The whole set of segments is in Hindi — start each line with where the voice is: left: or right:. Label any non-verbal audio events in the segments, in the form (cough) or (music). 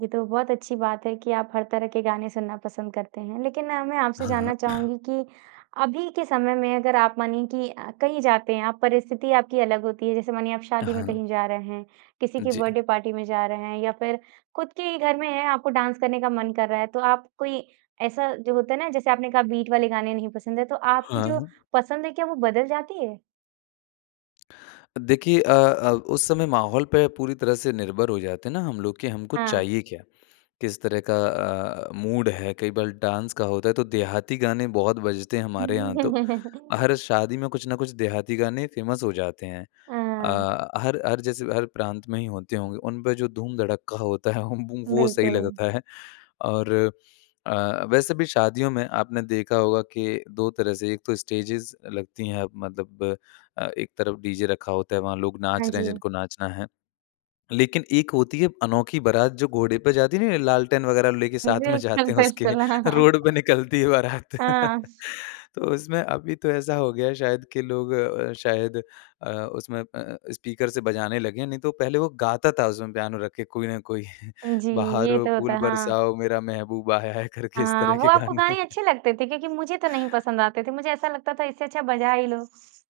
right: ये तो बहुत अच्छी बात है कि आप हर तरह के गाने सुनना पसंद करते हैं। लेकिन ना मैं आपसे
left: हाँ, हाँ।
right: जानना
left: (clears throat)
right: चाहूँगी कि अभी के समय में अगर आप मानिए कि अ, कहीं जाते हैं आप परिस्थिति आपकी अलग होती है। जैसे मानिए आप शादी में
left: हाँ।
right: कहीं जा रहे हैं, किसी के
left: जी।
right: बर्थडे पार्टी में जा रहे हैं या फिर खुद के ही घर में हैं आपको डांस करने का मन कर रहा है, तो आप कोई ऐसा जो होता है ना जैसे आपने कहा बीट वाले गाने नहीं पसंद है तो आपकी जो
left: हाँ।
right: पसंद है क्या वो बदल जाती है?
left: अ, देखिए अ अ, उस समय माहौल पे पूरी तरह से निर्भर हो जाते हैं ना हम लोग कि हमको
right: हाँ।
left: चाहिए क्या? किस तरह का अ, मूड है, कई बाल डांस का होता है तो देहाती गाने बहुत बजते हैं हमारे यहाँ तो,
right: (chuckles)
left: हर शादी में कुछ न कुछ देहाती गाने फेमस हो जाते हैं।
right: हाँ।
left: अ, हर हर जैसे हर प्रांत में ही होते होंगे, उन पे जो धूम-धड़क्का होता ह म वो सही
right: बिल्कुल।
left: लगता है। और अ, वैसे भी शादियों में आपने देखा होगा कि 2 तरह से एक तो स्टेजेज़ लगती हैं मतलब अ, एक तरफ़ डीजे रखा होता है, वहाँ लोग नाच
right: हाँ
left: रहे हैं
right: जी।
left: जिनको नाचना है। लेकिन एक होती है अनोखी बारात जो घोड़े पे जाती नहीं है लालटेन वग़ैरह लेके साथ में
right: बिल्कुल,
left: जाते हैं उसके,
right: बिल्कुल, हाँ।
left: रोड पे निकलती है बारात।
right: हाँ।
left: (chuckles) तो उसमें अभी तो ऐसा हो गया है शायद कि लोग अ, शायद अ, उसमें अ, स्पीकर से बजाने लगे हैं, नहीं तो पहले वो गाता था उसमें पियानो रखे कोई ना कोई
right: उ, जी, ये
left: बहारों
right: तो होता
left: फूल
right: है। हाँ।
left: बरसाओ, मेरा महबूब आया है करके इस
right: हाँ,
left: तरह
right: वो
left: के
right: आपको
left: गाने।
right: गाने
left: (chuckles)
right: अच्छे लगते थे? क्योंकि मुझे तो नहीं पसंद आते थे। मुझे ऐसा लगता था इससे अच्छा बजा ही लो।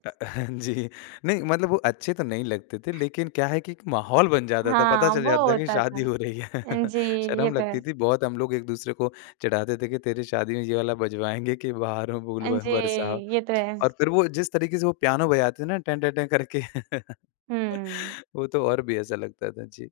left: अ, (chuckles) जी, नहीं मतलब वो अच्छे तो नहीं लगते थे लेकिन क्या है कि एक माहौल बन जाता था, पता
right: हाँ,
left: चल
right: वो
left: जाता था कि
right: होता
left: शादी
right: था।
left: हो रही है। (chuckles)
right: जी, ये
left: शर्म
right: तो
left: लगती
right: है।
left: थी बहुत हम लोग एक-दूसरे को चिढ़ाते थे कि तेरी शादी में ये वाला बजवाएँगे, कि बहारों फूल
right: हाँ
left: बर
right: जी,
left: बरसाओ,
right: ये तो है।
left: और फिर वो जिस तरीक़े से वो पियानो बजाते थे ना टन टन टन करके। (laughs)
right: हुँ।
left: वो तो और भी ऐसा लगता था। जी।